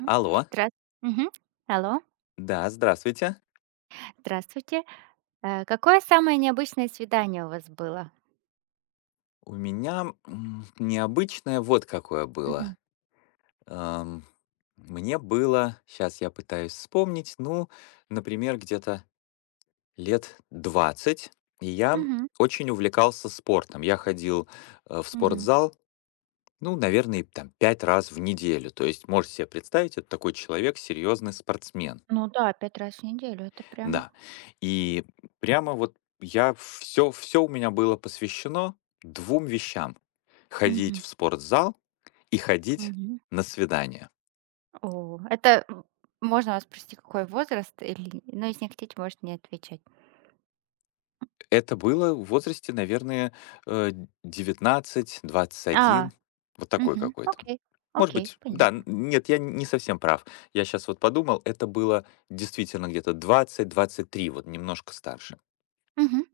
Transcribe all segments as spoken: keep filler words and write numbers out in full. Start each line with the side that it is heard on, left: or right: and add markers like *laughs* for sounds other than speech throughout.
right: М.
left: Алло,
right: Здра Мгм. Алло,
left: да, здравствуйте.
right: здравствуйте. Э, какое самое необычное свидание у вас было?
left: У меня м, необычное вот какое было.
right: Мгм.
left: Ам, Мне было, сейчас я пытаюсь вспомнить, ну, например, где-то лет двадцать, и я
right: Мгм.
left: очень увлекался спортом. Я ходил э, в
right: Мгм.
left: спортзал, ну, наверное, там пять раз в неделю. То есть, можете себе представить, это такой человек, серьезный спортсмен.
right: Ну да, пять раз в неделю - это прям
left: Да. И прямо вот я все все у меня было посвящено двум вещам: ходить
right: Мгм.
left: в спортзал и ходить
right: Мгм.
left: на свидания.
right: О, это м можно вас спросить, какой возраст? Или ну, если не хотите, можете не отвечать.
left: Это было в возрасте, наверное, э, девятнадцать двадцать
right: А,
left: один, вот такой
right: мгм.
left: какой-то.
right: Окей,
left: Может
right: окей,
left: быть, да, н
right: понятно.
left: нет, я не совсем прав. Я сейчас вот подумал, это было действительно где-то двадцать-двадцать три, вот немножко старше.
right: Мгм.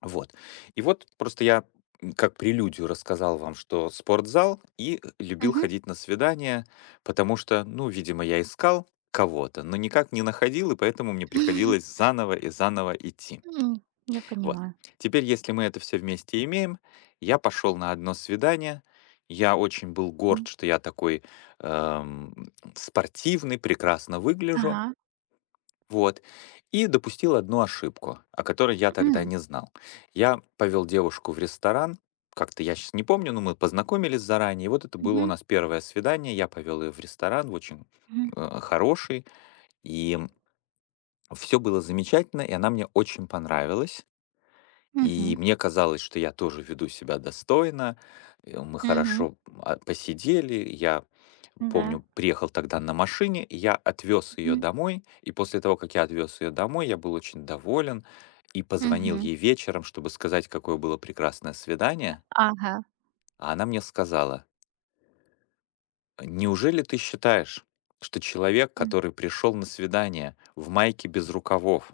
left: Вот. И вот просто я, м, как прелюдию рассказал вам, что спортзал и любил
right: Мгм.
left: ходить на свидания, потому что, ну, видимо, я искал кого-то, но никак не находил, и поэтому мне приходилось
right: *laughs*
left: заново и заново идти.
right: М, я
left: Вот.
right: понимаю.
left: Теперь, если мы это все вместе имеем, я пошел на одно свидание. Я очень был горд,
right: М.
left: что я такой эм, спортивный, прекрасно выгляжу.
right: Ага.
left: Вот. И допустил одну ошибку, о которой я тогда
right: М.
left: не знал. Я повел девушку в ресторан, как-то я сейчас не помню, но мы познакомились заранее. И вот это было у
right: Мгм.
left: нас первое свидание. Я повел ее в ресторан, в очень
right: Мгм.
left: э, хороший. И все было замечательно, и она мне очень понравилась. И
right: Мгм.
left: мне казалось, что я тоже веду себя достойно. э, Мы
right: Мгм.
left: хорошо а, посидели, я
right: Да.
left: помню, приехал тогда на машине, и я отвез ее
right: Мгм.
left: домой. И после того, как я отвез ее домой, я был очень доволен и позвонил
right: Мгм.
left: ей вечером, чтобы сказать, какое было прекрасное свидание.
right: Ага.
left: А она мне сказала, неужели ты считаешь, что человек,
right: М.
left: который пришел на свидание в майке без рукавов,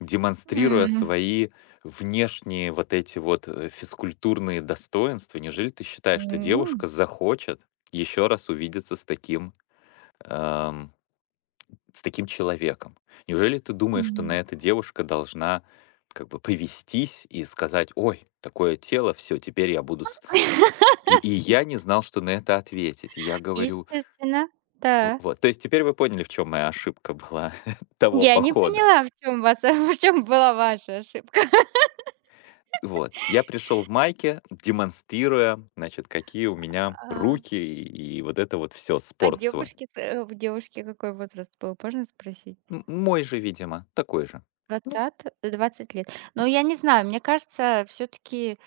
left: демонстрируя
right: М.
left: свои внешние вот эти вот э, физкультурные достоинства, неужели ты считаешь, что
right: М.
left: девушка захочет еще раз увидеться с таким эм, с таким человеком. Неужели ты думаешь, что
right: М.
left: на это девушка должна как бы повестись и сказать, ой, такое тело, все, теперь я буду... с-». И, и я не знал, что на это ответить. И я говорю,
right: Естественно, да.
left: вот. То есть теперь вы поняли, в чем моя ошибка была *laughs* того
right: Я не
left: похода.
right: поняла, в чем вас *laughs* в чём была ваша ошибка.
left: Вот. Я пришел в майке, демонстрируя, значит, какие у меня
right: А.
left: руки и, и вот это вот все,
right: А
left: спорт свой.
right: девушки, э, у девушки какой возраст был, можно спросить?
left: М- Мой же, видимо, такой же.
right: Двадцать, двадцать лет. Но я не знаю, мне кажется, все таки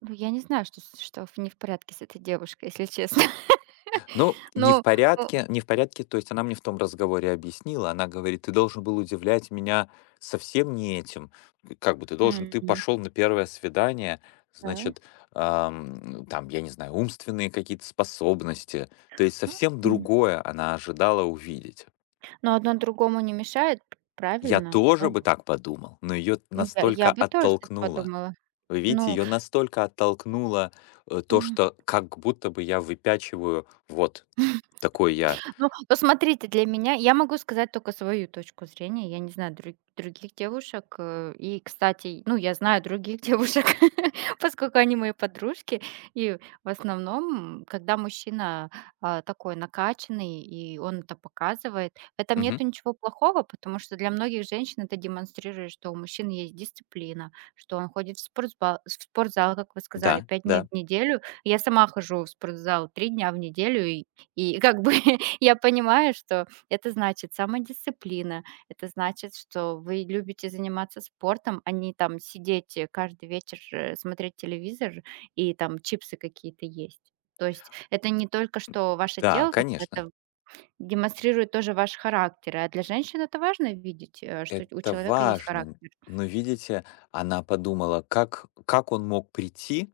right: ну, я не знаю, что с что в- не в порядке с этой девушкой, если честно. *laughs*
left: Ну, не в
right: Ну, ну,
left: порядке, не в порядке, то есть она мне в том разговоре объяснила, она говорит, ты должен был удивлять меня совсем не этим, как бы ты должен, ты
right: мгм.
left: пошел на первое свидание,
right: Да.
left: значит, ам, там, я не знаю, умственные какие-то способности, то есть совсем
right: М.
left: другое она ожидала увидеть.
right: Но одно другому не мешает,
left: Я
right: правильно? Ну,
left: тоже бы так подумал, но ее
right: я я
left: настолько
right: бы тоже так
left: оттолкнуло.
right: подумала.
left: Вы видите,
right: Ну
left: ее настолько оттолкнуло э, то,
right: мгм.
left: что как будто бы я выпячиваю вот такой я.
right: Ну, посмотрите, для меня я могу сказать только свою точку зрения. Я не знаю дру- других девушек. э, И, кстати, ну, я знаю других *laughs* девушек, *laughs* поскольку они мои подружки. И в основном, когда мужчина а, такой накачанный, и он это показывает, в этом нету ничего плохого, потому что для многих женщин это демонстрирует, что у мужчин есть дисциплина, что он ходит в спортзал, в спортзал как вы сказали,
left: Да,
right: пять дней
left: да,
right: в неделю. Я сама хожу в спортзал три дня в неделю, и и как бы я понимаю, что это значит самодисциплина, это значит, что вы любите заниматься спортом, а не там сидеть, э, каждый вечер, э, смотреть телевизор и там чипсы какие-то есть. То есть это не только что ваше
left: да,
right: тело такое,
left: конечно,
right: это демонстрирует тоже ваш характер. А для женщин это важно видеть, э, что у
left: это
right: человека есть
left: важно.
right: характер.
left: Но видите, она подумала, как, как он мог прийти,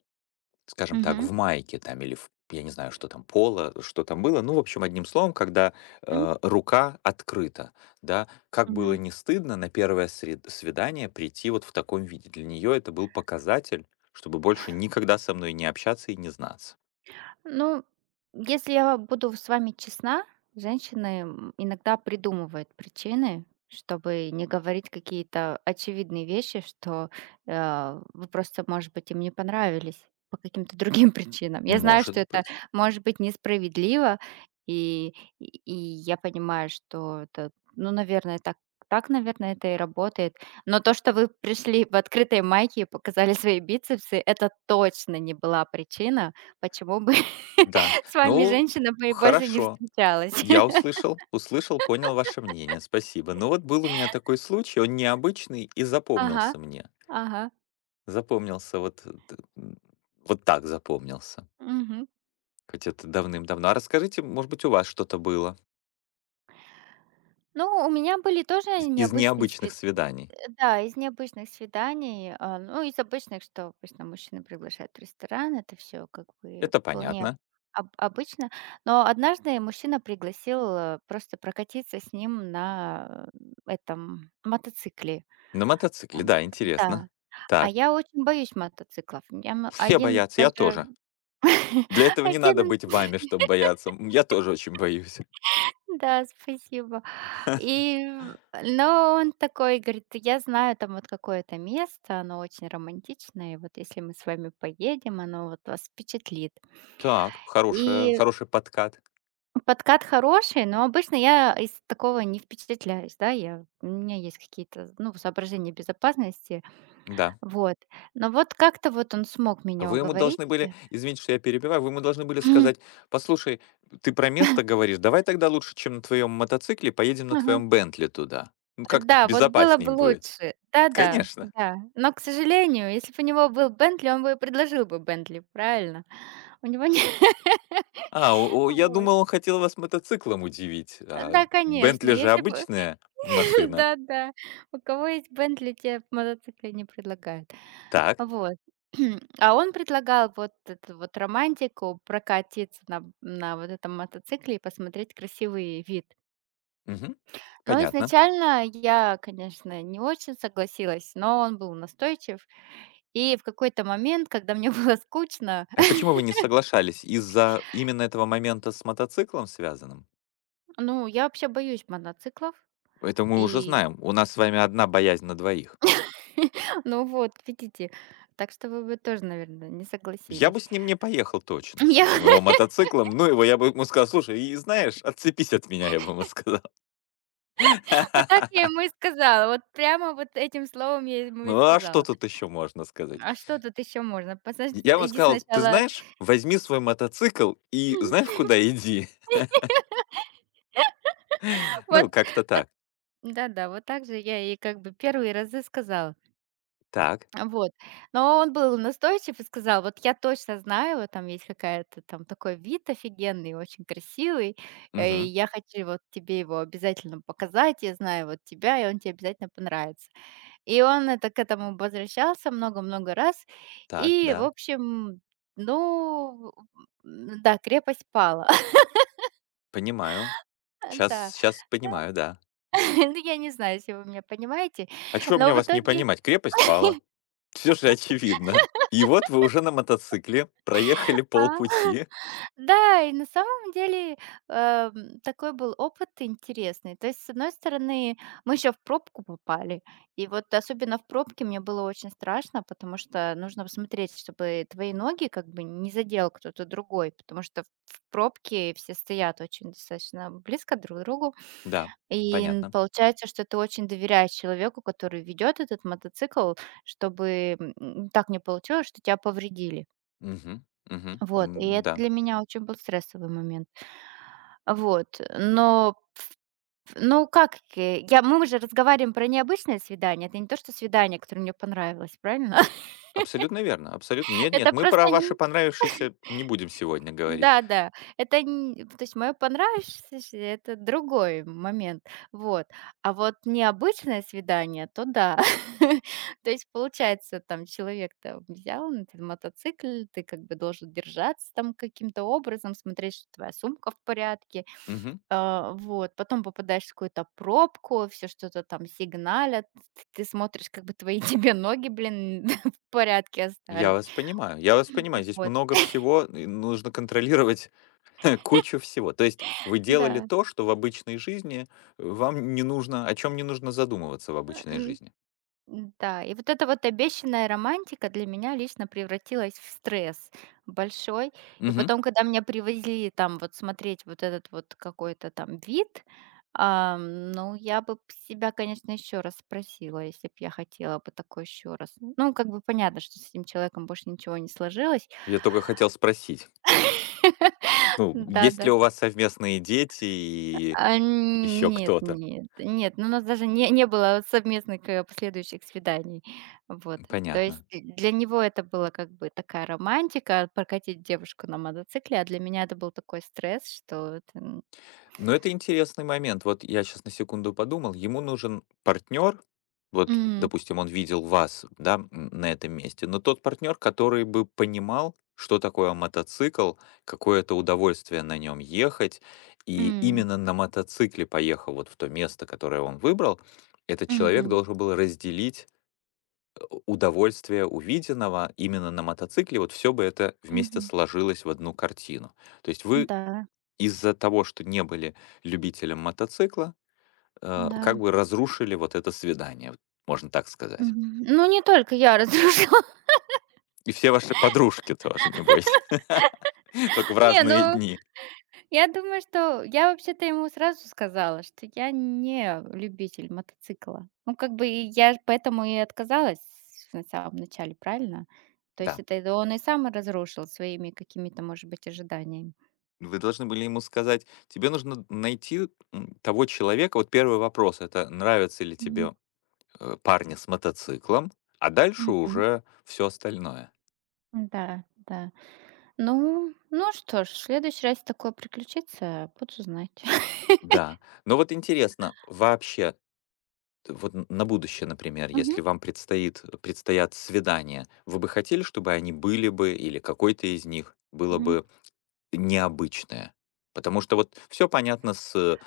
left: скажем так, в
right: Мгм.
left: майке там или в, я не знаю, что там, поло, что там было. Ну, в общем, одним словом, когда
right: М.
left: э, рука открыта, да, как было
right: Мгм.
left: не стыдно на первое сред- свидание прийти вот в таком виде. Для нее это был показатель, чтобы больше никогда со мной не общаться и не знаться.
right: Ну, если я буду с вами честна, женщины, м, иногда придумывают причины, чтобы не говорить какие-то очевидные вещи, что э, вы просто, может быть, им не понравились по каким-то другим *laughs* причинам. Я знаю, что
left: Может
right: это
left: быть,
right: может быть несправедливо, и, и и я понимаю, что это, ну, наверное, так, так, наверное, это и работает. Но то, что вы пришли в открытой майке и показали свои бицепсы, это точно не была причина, почему бы
left: да.
right: *laughs* с вами
left: Ну,
right: женщина бы больше не
left: хорошо,
right: встречалась.
left: я
right: *laughs*
left: услышал, услышал, понял ваше мнение. Спасибо. Но вот был у меня такой случай, он необычный и
right: Ага,
left: запомнился мне.
right: ага.
left: Запомнился вот, э, т- м, вот так запомнился.
right: Мгм.
left: Хоть это давным-давно. А расскажите, может быть, у вас что-то было
right: Ну, у меня были тоже
left: из, из
right: необычные
left: необычных
right: свид
left: свиданий?
right: да, из необычных свиданий, а, ну, из обычных, что обычно мужчины приглашают в ресторан, это все как бы
left: Это
right: вполне
left: понятно.
right: об обычно. Но однажды мужчина пригласил, э, просто прокатиться с ним на, э, этом мотоцикле.
left: На мотоцикле,
right: Там,
left: да, интересно.
right: да. А
left: Так,
right: я очень боюсь мотоциклов. Я м
left: все
right: один
left: боятся, я
right: даже
left: тоже.
right: *laughs*
left: Для этого не надо
right: один
left: быть вами, чтобы бояться. М, Я тоже очень боюсь.
right: Да, спасибо.
left: *laughs*
right: И, м, но он такой говорит: "Я знаю там вот какое-то место, оно очень романтичное, и вот если мы с вами поедем, оно вот вас впечатлит".
left: Так, хорошая,
right: И
left: хороший подкат.
right: подкат хороший, но обычно я из такого не впечатляюсь, да, я у меня есть какие-то, ну, соображения безопасности,
left: Да.
right: вот. Но вот как-то вот он смог меня
left: Вы ему
right: уговорить.
left: должны были,
right: *clears throat*
left: извините, что я перебиваю, вы ему должны были сказать,
right: *laughs*
left: послушай, ты про место говоришь, давай тогда лучше, чем на твоем мотоцикле, поедем на
right: Ага.
left: твоем Бентли туда. Ну как-то
right: Да, вот было
left: безопасней
right: бы
left: будет.
right: лучше. Да-да,
left: Конечно.
right: да. Но, к сожалению, если бы у него был "Бентли", он бы и предложил бы "Бентли", правильно? У него не
left: А,
right: *laughs*
left: о- о, я
right: Вот.
left: думал, он хотел вас мотоциклом удивить. А
right: Да, конечно,
left: Бентли же
right: если бы
left: обычная
right: *laughs*
left: машина.
right: да-да. У кого есть "Бентли", те в не предлагают.
left: Так,
right: Вот. *clears throat* А он предлагал вот эту вот романтику прокатиться на на вот этом мотоцикле и посмотреть красивый вид.
left: мгм,
right: Но
left: понятно.
right: изначально я, конечно, не очень согласилась, но он был настойчив. И в какой-то момент, когда мне *laughs* было скучно,
left: А почему вы не соглашались? Из-за именно этого момента с мотоциклом связанным?
right: ну, я вообще боюсь мотоциклов.
left: Это мы уже
right: И,
left: знаем. У нас с вами одна боязнь на двоих.
right: *laughs* ну вот, видите, так что вы бы тоже, наверное, не
left: Я бы
right: согласились.
left: с ним не поехал
right: *laughs*
left: точно, с
right: Я
left: этим его
right: вот
left: мотоциклом. Ну его, я бы ему сказал: «Слушай, и знаешь, отцепись от меня», я бы ему сказал.
right: вот так я ему и
left: *laughs*
right: сказала, вот прямо вот этим словом я ему и
left: Ну, а что
right: сказала.
left: тут еще можно сказать?
right: А что тут еще можно? Посож-
left: Я ему
right: Иди
left: сказал: «Ты
right: сначала.
left: знаешь, возьми свой мотоцикл и знаешь,
right: *laughs*
left: куда иди». *laughs*
right: Вот,
left: Ну, как-то так.
right: да-да, вот так же я и как бы первый разы сказала.
left: Так,
right: А, вот. Но он был настойчив и сказал: "Вот я точно знаю, вот там есть какая-то там такой вид офигенный, очень красивый, э, и
left: мгм,
right: я хочу вот тебе его обязательно показать. Я знаю вот тебя, и он тебе обязательно понравится". И он это к этому возвращался много-много раз.
left: так,
right: И, в
left: да,
right: общем, ну, м, да, крепость пала. *laughs*
left: понимаю. Сейчас,
right: Да.
left: сейчас понимаю, да.
right: *laughs* Ну, я не знаю, если вы меня понимаете,
left: А чё
right: но
left: мне
right: в
left: вас не
right: итоге
left: понимать? Крепость пала. *laughs* Все же очевидно. И вот вы уже на мотоцикле проехали
right: а?
left: полпути.
right: Да, и на самом деле, эм, такой был опыт интересный. То есть, с одной стороны, мы еще в пробку попали. И вот особенно в пробке мне было очень страшно, потому что нужно посмотреть, чтобы твои ноги как бы не задел кто-то другой, потому что в в пробке все стоят очень достаточно близко друг к другу.
left: Да,
right: И н-
left: понятно.
right: получается, что ты очень доверяешь человеку, который ведет этот мотоцикл, чтобы м, так не получилось, что тебя повредили.
left: Мгм, мгм.
right: Вот, и
left: М,
right: это
left: да,
right: для меня очень был стрессовый момент. Вот, но п ну, как, э, я мы уже разговариваем про необычное свидание. Это не то, что свидание, которое мне понравилось, правильно? *laughs*
left: абсолютно верно, абсолютно. Нет, нет,
right: Это
left: мы про
right: просто
left: ваши
right: нь
left: понравившиеся не будем сегодня говорить.
right: да-да, это нь то есть мое понравившееся - это другой момент, вот. А вот необычное свидание, то да. *laughs* То есть, получается, там человек там взял на этот мотоцикль, ты как бы должен держаться там каким-то образом, смотреть, что твоя сумка в порядке.
left: Мгм.
right: А, вот, потом попадаешь в какую-то пробку, все что-то там сигналят, т ты смотришь, как бы твои *laughs* тебе ноги, блин, *laughs* в порядке
left: Я
right: остались.
left: вас понимаю, я вас понимаю. Здесь
right: Вот,
left: много всего, и нужно контролировать *laughs* кучу всего. То есть вы делали
right: да.
left: то, что в обычной жизни э, вам не нужно, о чем не нужно задумываться в обычной жизни.
right: Да и вот эта вот обещанная романтика для меня лично превратилась в стресс большой. И
left: Мгм.
right: потом, когда меня привезли там вот смотреть вот этот вот какой-то там вид, ам, ну, я бы п себя, конечно, еще раз спросила, если бы я хотела бы такой еще раз. Ну, как бы понятно, что с этим человеком больше ничего не сложилось.
left: Я только хотел спросить,
right: *laughs*
left: ну, есть ли
right: Да-да.
left: у вас совместные дети и
right: А,
left: еще
right: нет
left: кто-то?
right: нет нет, ну, у нас даже не не было совместных, э, последующих свиданий. Вот, то есть
left: Понятно.
right: и для него это была как бы такая романтика - прокатить девушку на мотоцикле, а для меня это был такой стресс, что это, м
left: Но это интересный момент. Вот я сейчас на секунду подумал, ему нужен партнер. Вот,
right: М,
left: допустим, он видел вас, да, м, на этом месте, но тот партнер, который бы понимал, что такое мотоцикл, какое это удовольствие на нем ехать. И
right: м,
left: именно на мотоцикле поехал вот в то место, которое он выбрал. Этот человек
right: мгм,
left: должен был разделить, э, удовольствие увиденного именно на мотоцикле. Вот все бы это вместе
right: мгм.
left: сложилось в одну картину. То есть вы
right: Да,
left: из-за того, что не были любителем мотоцикла, э, как
right: да,
left: бы разрушили вот это свидание, вот можно так сказать.
right: мгм. Ну, не только я разрушила.
left: И все ваши подружки тоже, не бойся. *laughs* Только в
right: *laughs* Не,
left: разные
right: ну
left: дни.
right: я думаю, что я вообще-то ему сразу сказала, что я не любитель мотоцикла. Ну, как бы и я ж поэтому и отказалась на самом начале, правильно? То есть
left: Да.
right: это и он и сам разрушил своими какими-то, может быть, ожиданиями.
left: Вы должны были ему сказать, тебе нужно найти м, того человека. Вот первый вопрос, это нравится ли
right: Мгм.
left: тебе э, парни с мотоциклом, а дальше
right: Мгм.
left: уже все остальное.
right: Да, да. Ну, ну что ж, в следующий раз такое приключится, буду знать. *laughs*
left: Да. Но вот интересно, вообще вот н- на будущее, например,
right: Мгм.
left: если вам предстоит, предстоят свидания, вы бы хотели, чтобы они были бы, или какой-то из них было
right: Мгм.
left: бы необычное? Потому что вот все понятно с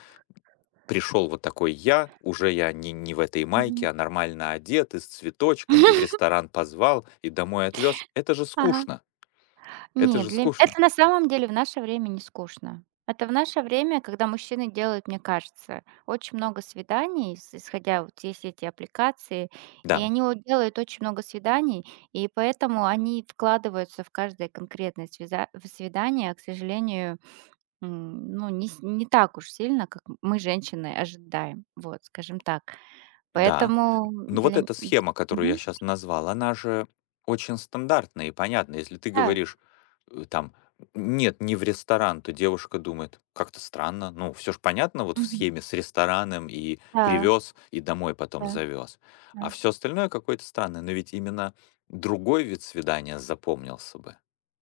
left: пришел вот такой я, уже я не, не в этой
right: Мгм.
left: майке, а нормально одет, и с цветочком, и в
right: *laughs*
left: ресторан позвал, и домой отвез. Это же
right: Ага.
left: скучно. Это
right: Нет,
left: же
right: для м
left: скучно.
right: это на самом деле в наше время не скучно. Это в наше время, когда мужчины делают, мне кажется, очень много свиданий, с исходя вот есть эти аппликации, и
left: Да,
right: они вот делают очень много свиданий, и поэтому они вкладываются в каждое конкретное свиза в свидание, а, к сожалению, м, ну, не с не так уж сильно, как м мы, женщины, ожидаем, вот, скажем так.
left: да.
right: Поэтому
left: Ну вот
right: для м
left: эта
right: дл
left: схема, которую я
right: Мгм.
left: сейчас назвал, она же очень стандартная и понятная. Если ты
right: Да.
left: говоришь э, там нет, не в ресторан, то девушка думает, как-то странно. Ну, все же понятно вот в
right: Мгм.
left: схеме с рестораном и
right: Да,
left: привез, и домой потом
right: да,
left: завез. А
right: да.
left: все остальное какое-то странное. Но ведь именно другой вид свидания запомнился бы.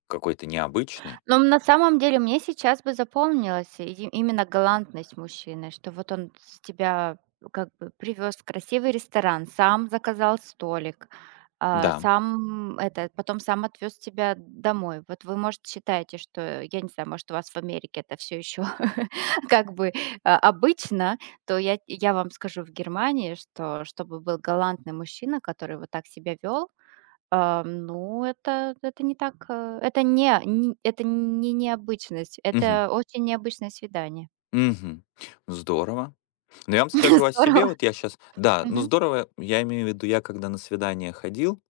left: Какой-то необычный.
right: Но на самом деле мне сейчас бы запомнилась и именно галантность мужчины, что вот он с тебя э, как бы привез в красивый ресторан, сам заказал столик, а,
left: Да.
right: сам это, потом сам отвез тебя домой. Вот вы, может, считаете, что, я не знаю, может, у вас в Америке это все еще *laughs* как бы а, обычно, то я, я вам скажу, в Германии, что чтобы был галантный мужчина, который вот так себя вел, а, ну, это это не так, э, это не не это не необычность,
left: Мгм.
right: это очень необычное свидание.
left: Мгм. Здорово. Но я вам
right: *laughs*
left: скажу о
right: Здорово.
left: себе, вот я сейчас, да, ну
right: Мгм,
left: здорово, я имею в виду, я когда на свидание ходил,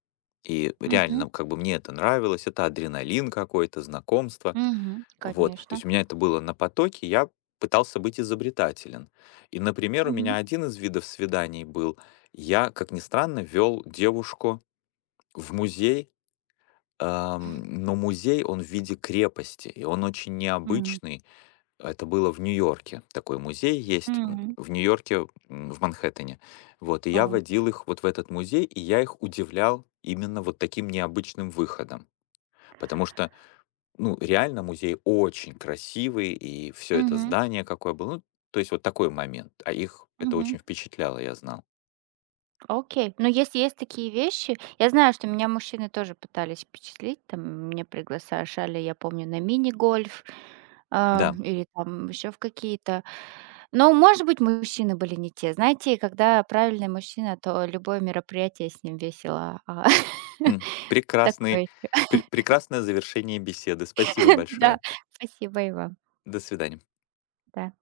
left: и
right: мгм,
left: реально, как бы мне это нравилось, это адреналин какой-то, знакомство,
right: мгм,
left: вот, то
right: конечно.
left: есть у меня это было на потоке, я пытался быть изобретателен. И, например, у меня
right: Мгм,
left: один из видов свиданий был, я, как ни странно, вел девушку в музей, ам, но музей, он в виде крепости, и он очень
right: м,
left: необычный, а это было в Нью-Йорке. Такой музей есть м,
right: м.
left: в Нью-Йорке, м, в Манхэттене. Вот, и я
right: О,
left: водил их вот в этот музей, и я их удивлял именно вот таким необычным выходом. Потому что, ну, реально музей очень красивый, и все это
right: мгм,
left: здание какое было. Ну, то есть вот такой момент. А их это
right: мгм.
left: очень впечатляло, я знал.
right: Окей. Но если есть такие вещи, я знаю, что меня мужчины тоже пытались впечатлить, там меня приглашали, я помню, на мини-гольф, а,
left: Да,
right: или там еще в какие-то. Но, может быть, мужчины были не те. Знаете, когда правильный мужчина, то любое мероприятие с ним весело. а,
left: м,
right: *laughs* Такое
left: прекрасный,
right: еще.
left: пре- прекрасное завершение беседы. Спасибо
right: *laughs* Да,
left: большое.
right: спасибо и вам.
left: До свидания.
right: Да.